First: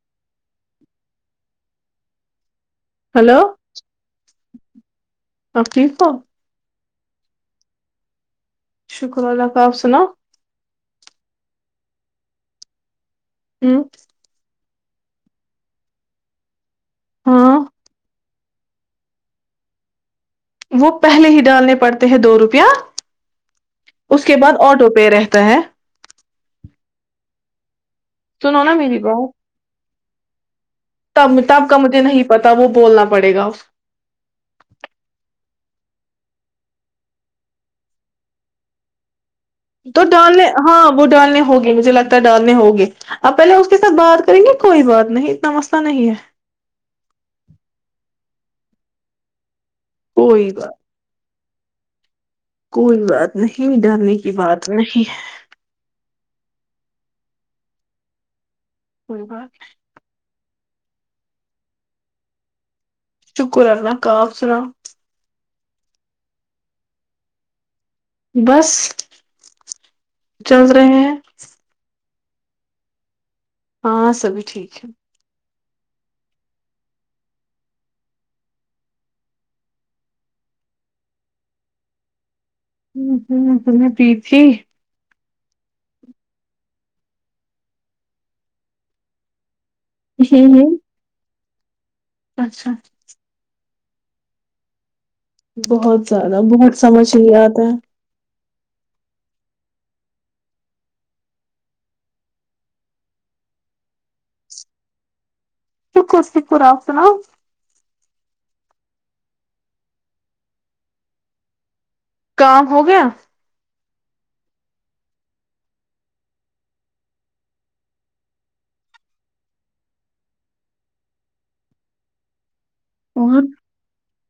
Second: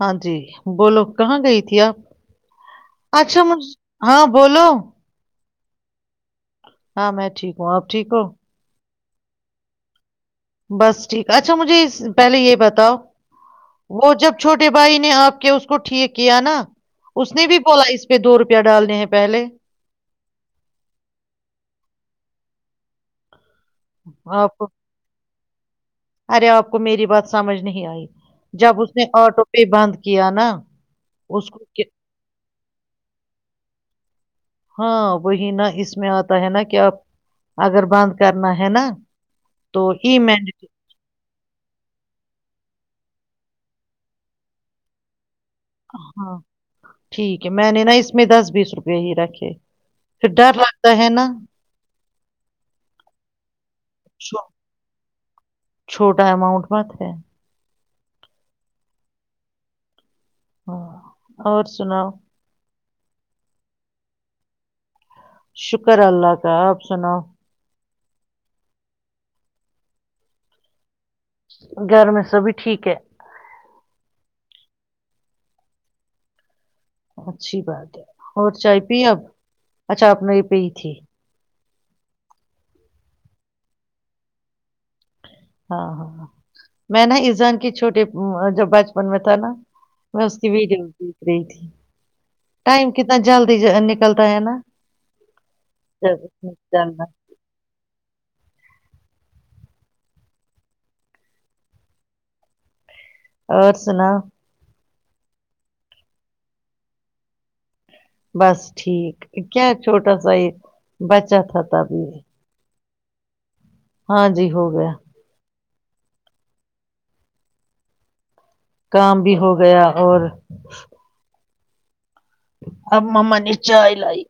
ہاں جی بولو کہاں گئی تھی آپ ہلو اچھا مج ہاں بولو حقیفا ہاں میں ٹھیک ہوں آپ ٹھیک ہو شکر اللہ کا آپ سنا بس ٹھیک اچھا مجھے پہلے یہ بتاؤ ہ وہ جب چھوٹے چھٹے بھائی نے آ کے اس کو ٹھیک کیا نا اس نے ہاں بھی بولا اس پہ دور پیا ڈالنے ہیں پہلے وہ پہلے ہی ڈالنے پڑتے ہیں دو روپیہ اس کے بعد آپ کو آٹو پے رہتے ہے [unintelligible] ارے آپ کو میری بات سمجھ نہیں آئی سنو نا جب اس نے آٹو پے بند کیا نا ب اس کو متاب کا کہ- مجھے نہیں پتا ت وہ بولنا پڑے گا ہاں وہی نا اس میں آتا ہے نا کہ آپ اگر بند کرنا ہے نا تو ای ڈالنے مین ہاں وہ ڈالنے ہوگی مجھے لگتا ڈالنے ہگے آپ پہلے اس کے ساتھ بات کریں گے کوئی بات نہیں اتنا مسئلہ نہیں ہے ہاں ٹھیک ہے میں نے نا اس میں دس بیس روپئے ہی رکھے پھر کوئی ڈر بات لگتا ہے نا کوئی بات نہیں ڈرنے کی چھو- بات نہیں ہے چھوٹا اماؤنٹ مت ہے کوئی بات ہاں اور سناؤ شکر کرنا کاف سنا شکر اللہ کا آپ سناؤ بس چل رہے ہیں گھر میں سبھی ٹھیک ہے ہاں سبب بھی ٹھیک ہے اچھی بات ہے اور چائے پی اب اچھا اپپ نے یہ پی تھی ہ ہ ت نے پی تھی ہاں ہاں ہاں۔ میں نا اسسان کی چھوٹے جب بچپن میں تھا نا بس ہوں کی بھی ہوں جری گئی تھی [unintelligible] اچھا ٹائم کتنا جلد نک نکلتا ہے نا [unintelligible] بہت جب اس زیادہ میں بہت چلنا سمجھ ل آتا ہے اور سنا شکر شکر آپتنا بس ٹھیک کیا چھوٹا سا یہ بچا تھا ت بھیھی [unintelligible] کام ہو گیا [unintelligible] ہاں جی ہو گیا کام بھی ہو گیا اور آ مما اور نے چائے لائی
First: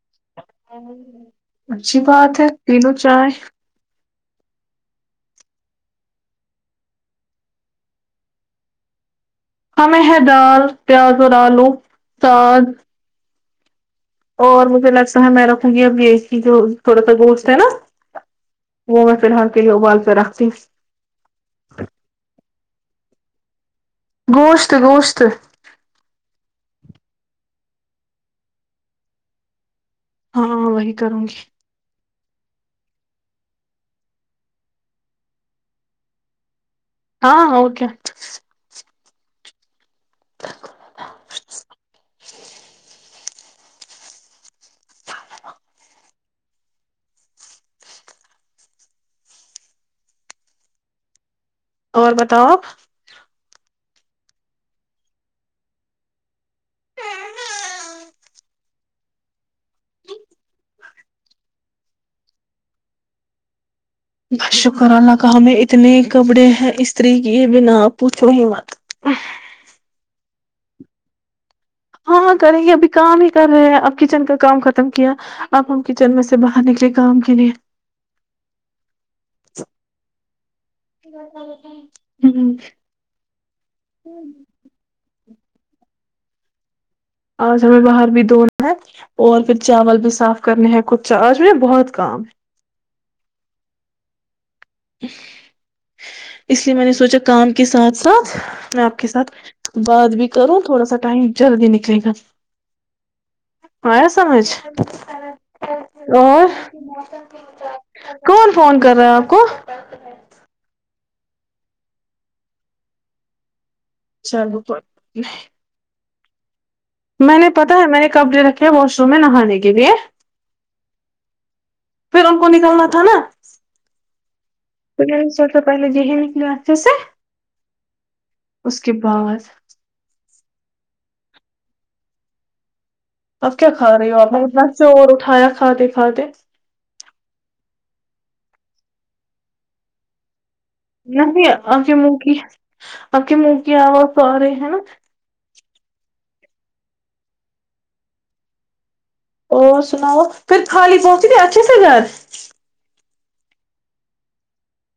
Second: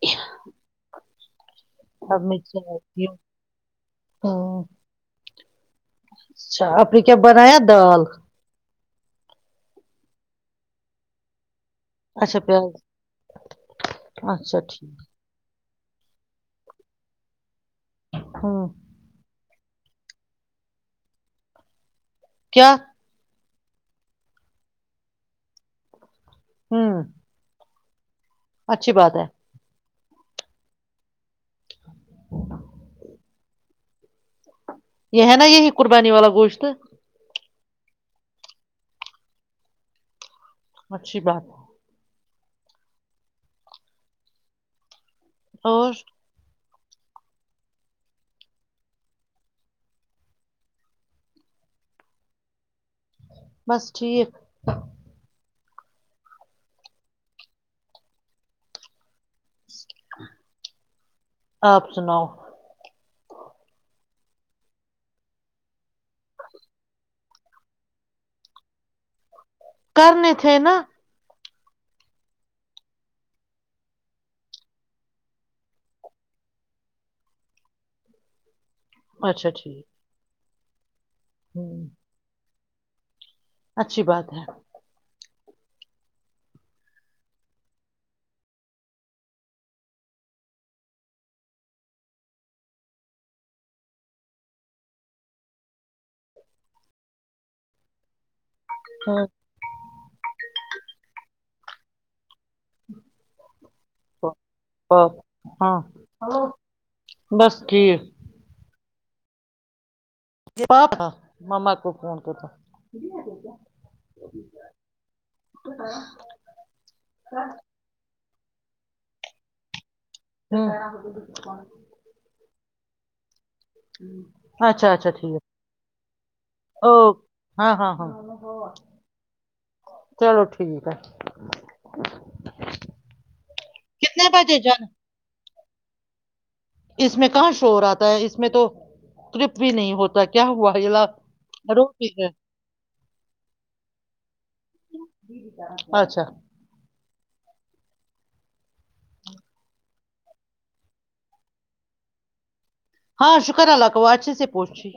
اچھی بات ہے تینوں چائے ہاں اچھا آپ نے کیا بنایا دال ہے دال پیاز اور آلو اچھا پیاز ساگ اچھا اور مجھے ٹھیک لگتا ہے میر یہب یہ کی جو تھوڑا سا گوشت ہے نا ہوں وہ میں فی الحال کے ابال پ رکھتی کیا گوشت گوشت ہاں اچھی بات ہے ہاں وہی کروں گی یہ ہے نا یہی قربانی والا گوشت ہاں اوکے ہ اچھی بات ہے ج اور اور بتاؤ آپ بس ٹھیک آپ سناؤ ب شکر اللہ کہا ہم اتنے کپڑے ہیں استری کی یہ بنا آپ پوچھو ہی مت کرنے تھے نا ہاں ہاں کریں گے ابھی کام ہی کر رہے ہیں اب کچن کا کام ختم کیا اب ہم کچن میں سے باہر نکلے کام کے لیے اچھا ٹھیک ہوں ہ اچھی بات ہے آج ہمیں باہر بھی دھونا ہے اور پھر چاول بھی صاف کرنے ہیں کچا آج ہم بہت کام ہے اس لیے میں نے سوچا کام کے ساتھ ساتھ میں آپ کے ہاں ساتھ بات بھی کروں تھوڑا سا ٹائم جلدی نکلے گا آیا سمجھ باپ ہاں اور بس ٹھیک کون فون کرا کو پاپ مما کو فون کرتا چل پ میں نے پتا ہے میں نے کب ڈے رکھا واش روم میں نہانے کے لیے ہو پھر ان کو نکلنا تھا نا ہوں تو نے سوا پہلے یہ نکل اچھے سے او ہاں ہاں ہاں اس کے بعد چلو ٹھیک ہے [unintelligible] اب کیا کھا رہی ہو کتنے آپ میں بجے اتنا جانا چور اٹھایا کھات کھاتے [unintelligible] اس میں کہاں شور آتا ہے اس میں تو کرپ بھی نہیں ہوتا کیا ہوا یہ لا نہیں اک روتی منہ ہے کی اک منہ کی آواز س رہے ہے نا اچھا [unintelligible] اور سناؤ پھر خالی پوچی تھے اچھے سے گھر ہاں شکر اللہ کو اچھے سے پہنچی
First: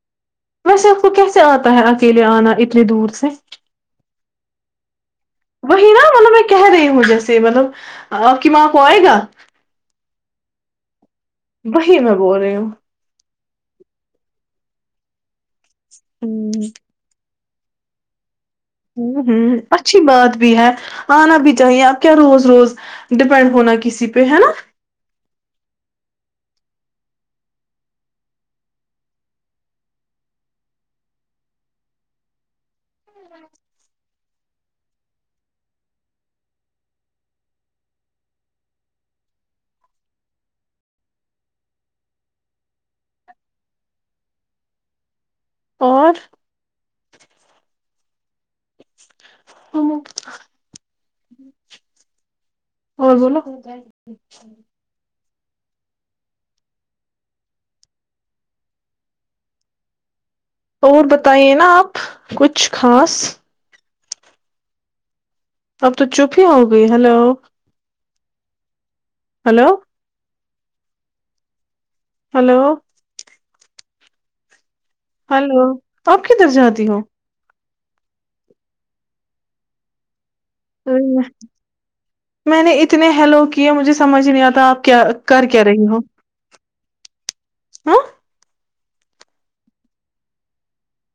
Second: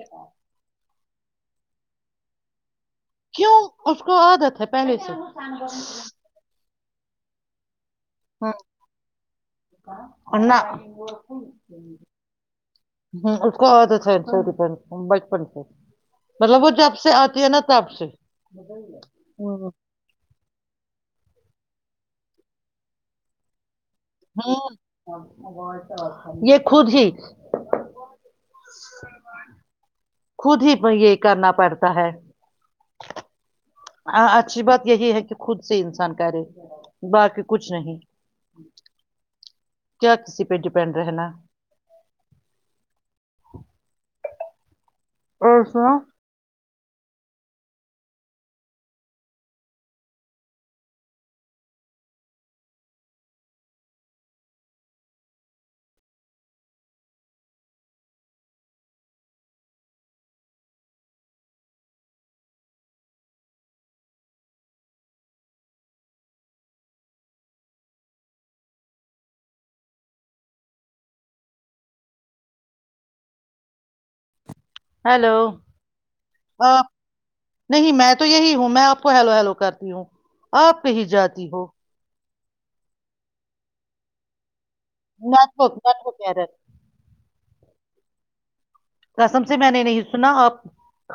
آ کو کیسے آتا ہے اکیلے آنا [unintelligible] سے کیوں اس کو عادت ہے پہلے سے سے مطلب [unintelligible] آ کی ماں کو آئے گا انا [unintelligible] وہی میں بول رہی ہوں ہ اس کو عادت ہے بچپن سے [unintelligible] مطلب وہ جب سے ا نہ تپ سے [unintelligible] ہوں ہوں اچھی بات بھی ہے آنا بھی چاہیے اب کیا روز روز ڈیپینڈ ہونا کہ [unintelligible] ہاں [unintelligible] خود ہی خود ہی یہ کرنا پڑتا ہے [unintelligible] ہ اچھی بات یہی ہے کہ خود سے انسان کرے باقی کچھ نہیں کیا کسی پہ ڈیپینڈ رہنا ا ہوں ج [inaudible] اور بولو [unintelligible] اور بتائیے نا آپ کچھ خاص اب تو چپ ہی ہو گئی hello hello hello hello hello آپ کدھر ہاں جاتی ہو نہیں میں تو یہی ہوں میں آپ کو ہیلو ہیلو کرتی ہوں آپ کہ ہی جاتی ہو [unintelligible] میں نے اتنے ہیلو کیے مجھے سمجھ نہیں آتا آپ کیا کر کیا نیٹورک رہی ہووں نیٹورک ایرر [unintelligible] ہاں [unintelligible] کسم سے میں نے نہیں سنا آپ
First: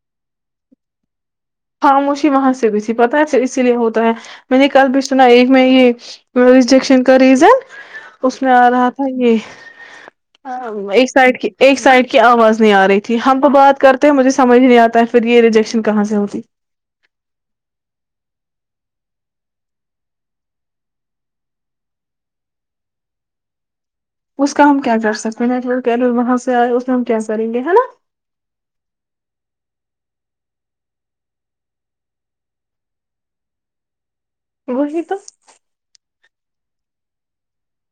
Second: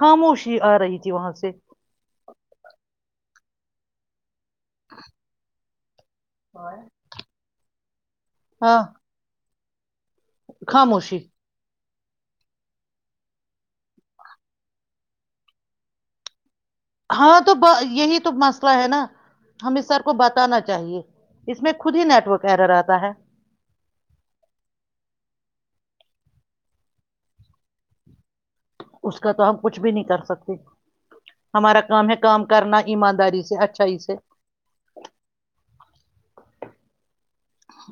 خاموشی آ رہی تھی وہاں سے خاموشی وہاں سے گئی تھی پت ہے اس اسی لیے ہوتا ہے میں نے کل بھی سنا ایک میں یہ ج [unintelligible] ریجیکشن کا ریزن اس میں آ ہاں رہا تھا یہ ہاں ایک خاموشی سائڈ کی ایک سائڈ کی آواز نہیں آ رہی تھی ہم تو بات کرتے ہیں مجھے سمجھ نہیں آتا ہے پھر یہ ریجیکشن کہاں سے ہوتی ہاں تو یہی تو مسئلہ ہے نا ہم اس سر کو بتانا چاہیے اس میں خود ہی نیٹورک ایرا رہتا ہے اس کا ہم کیا کر سکتے ہیں نیٹ وہاں سے آئے اس میں ہم کیا کریں گے نا اس کا تو ہم کچھ بھی نہیں کر سکتے ہمارا کام ہے کام کرنا ایمانداری سے اچھائی سے وہی تو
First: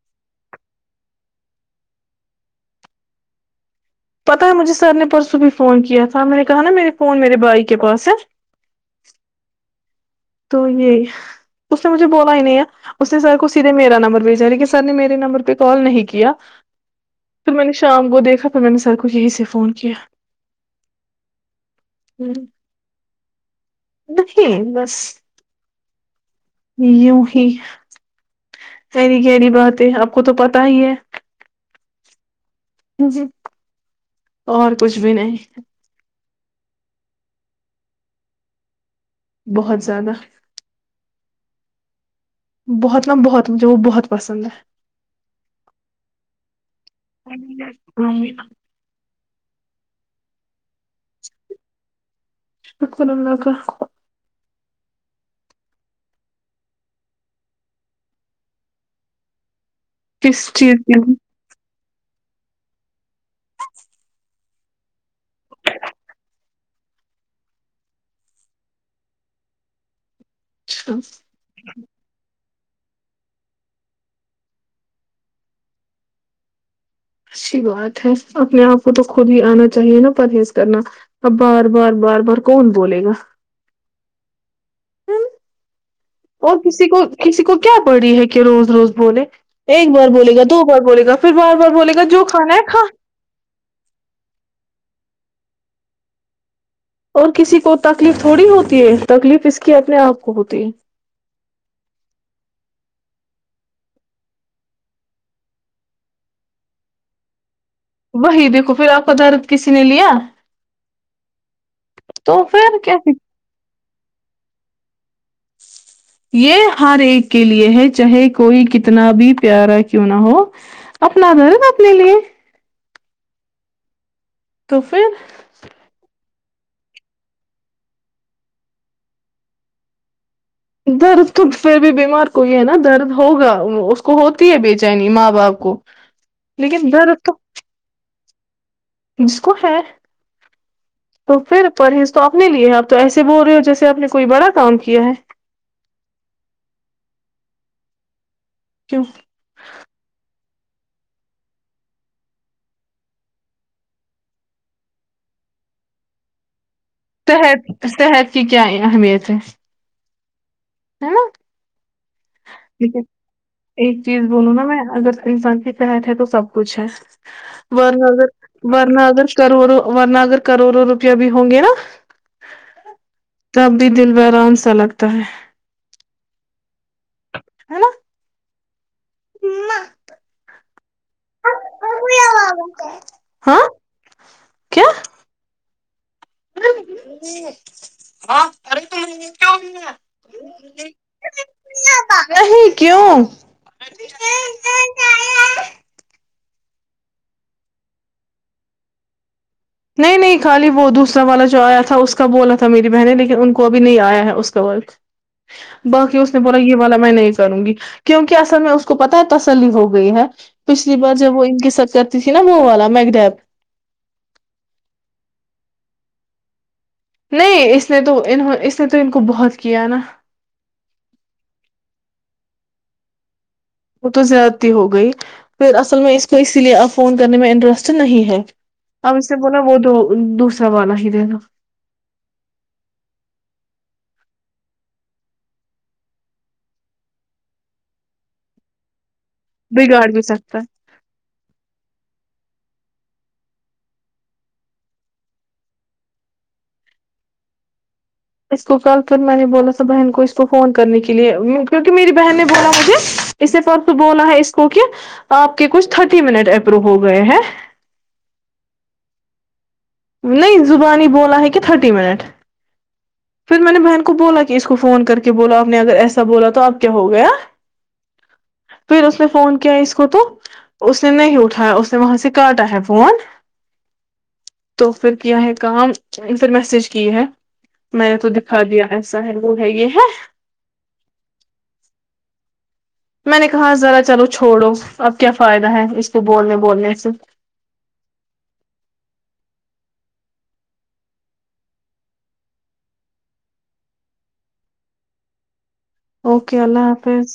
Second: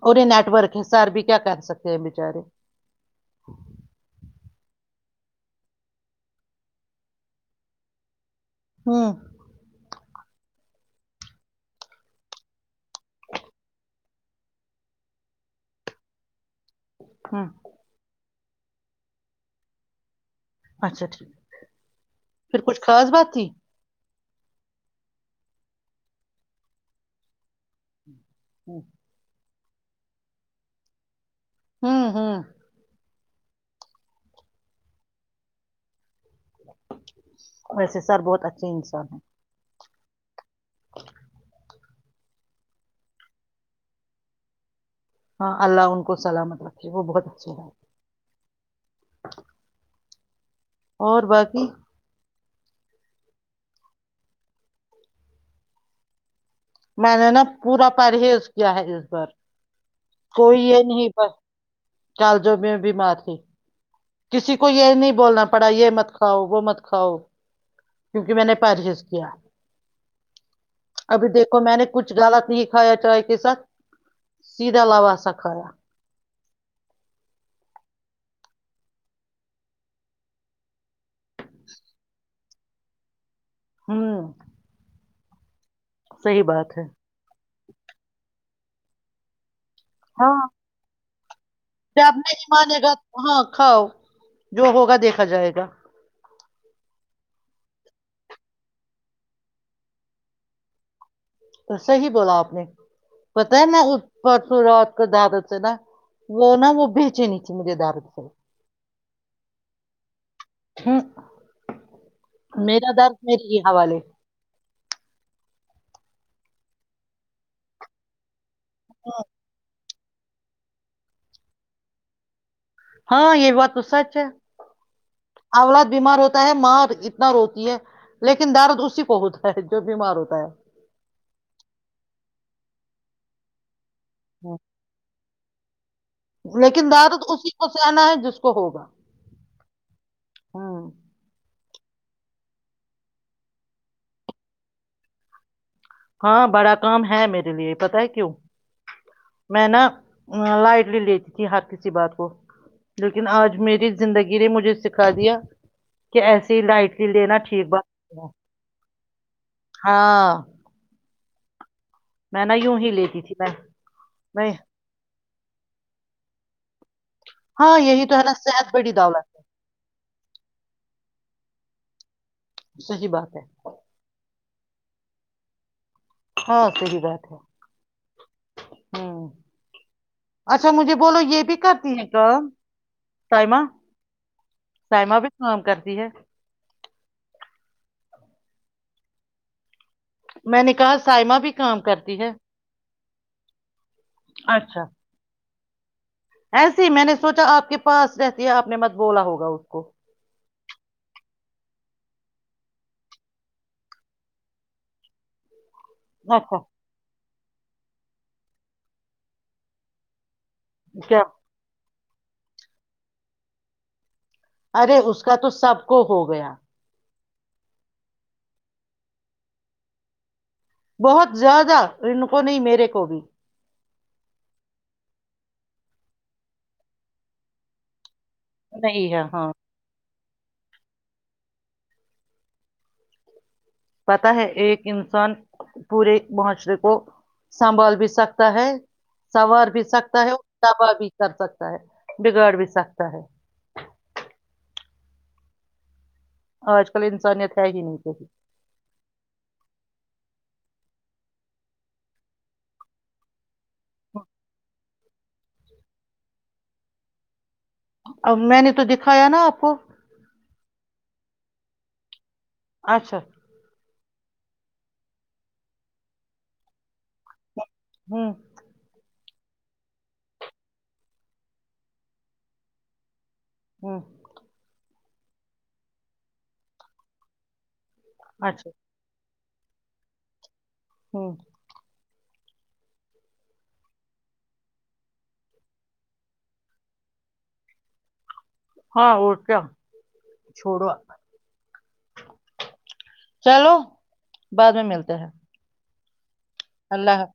اور یہ نیٹورک ح سر بھی کیا کر سکے بچارے پتا ہے مجھے سر نے پرسوں بھی فون کیا تھا میں نے کہا نا میرے فون میرے بھائی کے پاس ہے ہوں تو یہی اس نے مجھے بولا ہی نہیں ہے اس نے سر کو سیدھے میرا نمبر بھیجا لیک کہ سر نے میرے نمبر پہ کال نہیں کیا ہوں پھر میں نے شام کو دیکھا تھا تو میں نے سر کو یہی سے فون کیا اچھا ٹھیک ہے پھر کچھ خاص بات تھی نہیں بس یوں ہی سری کہڑی بہت آپ کو تو پتا ہی ہے ہوں ہوں جی اور کچھ بھی نہیں ویسے سر بہت اچھے انسان ہیں بہت زیادہ [unintelligible] بہت نا بہت مجھے وہ بہت پسند ہے ہاں اللہ ان کو سلامت رکھے وہ بہت اچے ہے بائے اور باقی شکر اللہ میں نے نا پورا پرہیز کیا ہے اس بار کس چیز کے کالج میں بی مار تھی کسی کو یہ نہیں بولنا پڑا یہ مت کھاؤ وہ مت کھاؤ کیونکہ میں نے پرہیز کیا اچھا ابھی دیکھو میں نے کچھ غالت نہیں کھایا چائے کے ساتھ سیدھا ع لوہ سا کھایا اچھی بات ہے اپنے آپ کو تو خود ہی آنا چاہیے نا پرہیز کرنا اب بار بار بار بار کون بولے گا ہ [unintelligible] ہوں [unintelligible] اور کسی کو کسی کو کیا بڑی ہے کہ روز روز بولے ایک بار بولے ہاں گا دو بار بولے گا پھر بار بار بولے گا جب جو نہیں کھانا ہے مانے کھا گا ہاں کھاؤ جو ہوگا دیکھ رکھا جائے گا اور کسی کو تکلیف تھوڑی ہوتی ہے تکلیف اس کی اپنے آپ کو ہوتی تو صحیح بولا آپ نے پتا ہے نا اس پرس رات کو دادت سے نا وہ نا وہ بیچے نہیں چمج د آارپ سر کد روپ کسی نے لیا ہ تو پھر میرا کیا درد م ہی حوالے یہ ہر ایک کے لیے ہے چاہے کہ کوئی کتنا بھی پیارا کیوں نہ ہو اپنا د د ن اپنے لیے ہاں یہ بات تو سچ ہے کفر [inaudible] اولاد بیمار ہوتا ہے ماں اتنا روتی ہے لیکن درد اسی کو ہوتا ہے جو بیمار ہوتا ہے درد تو پھر بھی بیمار کوئی ہے نا درد ہوگا کو ہوتی ہے بےچینی ماں آ کو [inaudible] لیکن دارد درد تو اسی کو سے آنا ہے جس کو ہوگا جس کو ہے ہوں تو پھر پرہیز تو اپنے لیے ہے آپ تو ایسے بول رہے ہو جیسے آپ نے کوئی بڑا کام کیا ہے ہاں بڑا کام ہے میرے لیے پتا ہے کیوں کیکوف میں نا لائٹ لے لیتی تھی ہر کسی بات کو لیکن آج میری زندگی نے مجھے سکھا دیا کہ ایسیے ہی لائٹ صحت صحت کی کیا اہمیت ہے ہاں [inaudible] میں نا یوں ہی لیکن لیتی تھی میں ایک چیز بولوں نا میں اگر انسان کے تت ہے تو سب کچھ ہے ہاں ورن یہی تو ہے اگر نا صحت بڑی ورنہ دولت اگر کروڑوں ورنہ اگر کروڑوں روپ بھی ہوں گے نا ہے۔ صحیح بات ہے [inaudible] تب بھی دل برام سے اچھا لگتا ہے [inaudible] ہاں [inaudible] صحی بات ہے [inaudible] ہوں نہ [unintelligible] اچھا مجھے بولو یہ بھی کرتی ہے [unintelligible] رم سائمہ ہاں [unintelligible] کیا سائمہ بھی سام کرتی ہے [unintelligible] ہ ارے تو کیاا میں نے کہا سائمہ بھی کام کرتی ہے [unintelligible] نہیں کیوں اچھا [unintelligible] ایسے ہی میں نے سوچا آپ کے پاس رہتی ہے آپ نے مت بولا ہوگا اس کو نہیں نہیں خالی وہ دوسرا والا جو [unintelligible] جو آیا تھا اس کا بولا تھا میری بہن لیکن ان کو ابھی نہیں آیا ہے اس کا ورت [unintelligible] باقی اس نے بولا اچھا یہ والا میں نے [unintelligible] کروں گی کیونکہ اصل میں اس کو پتا ہے تسلی ہو گئی ہے [unintelligible] پچھلی بار کیا جب وہ ان کی سرکت [unintelligible] نا موہ والا میکڈیپ [unintelligible] ارے اس کا تو سب کو ہو گیا نہیں اس نے تو انوں اس نے تو ان کو بہت کیا نا [unintelligible] بہت زیادہ رن کووں نہیں میرے کو بھی وہ تو زیاد ت ہو گئی پھر اصل میں اس کو اسی لیے فون کرنے میں انٹرسٹ نہیں ہے نہیں [unintelligible] اور ہے سے ہاں بلا وہت دو [unintelligible] ساوا ہی دین [unintelligible] پتا ہے ایک انسان پورے معاشرے کو سنبھال بھی سکتا ہے سنار بھی سکتا ہے اوربا بھی کر سکتا ہے بگڑ بھی سکتا ہے [unintelligible] آج کل انسانیت ہے ہی نہیں کہیں اس کو کل پھر میں نے بولا سا بہن کو اس کو [unintelligible] فون کرنے کے لیے کیونکہ میری بہن نے بولا مجھے [unintelligible] اسے فقت بونا ہے اس کو کہ [unintelligible] آپ کے کچھ تھرٹی منٹ اپرو ہو گئے ہیں [unintelligible] اب میں نے تو دکھایا نا آپ کو نہیں زبانی بولا ہے کہ تھرٹی منٹ [unintelligible] اچھا [unintelligible] پھر میں نے بہن کو بولا کہ اس کو فون کر کے بولا آپ نے اگر ایسا بولا تو اب کیا ہو گیا [unintelligible] ہوں [unintelligible] پھر اس نے فون کیا اس کو تو اس نے نہیں اٹھا اس نے وہاں سے کاٹا ہے فون [unintelligible] ہوں [unintelligible] تو پھر کیا ہے کام پھر میسج کیے ہے [unintelligible] میں تو دکھا اچھا دیا ایسا ہے [unintelligible] وہ ہےگی ہے [unintelligible] ہوں [unintelligible] میں نے کہا ذرا چلو چھوڑو اب کیا فائدہ ہے اس کو بولنے بولنے سے ہاں وہ کیا چھوڑو چلو بعد میں ملتے ہیں اوکے اللہ حافظ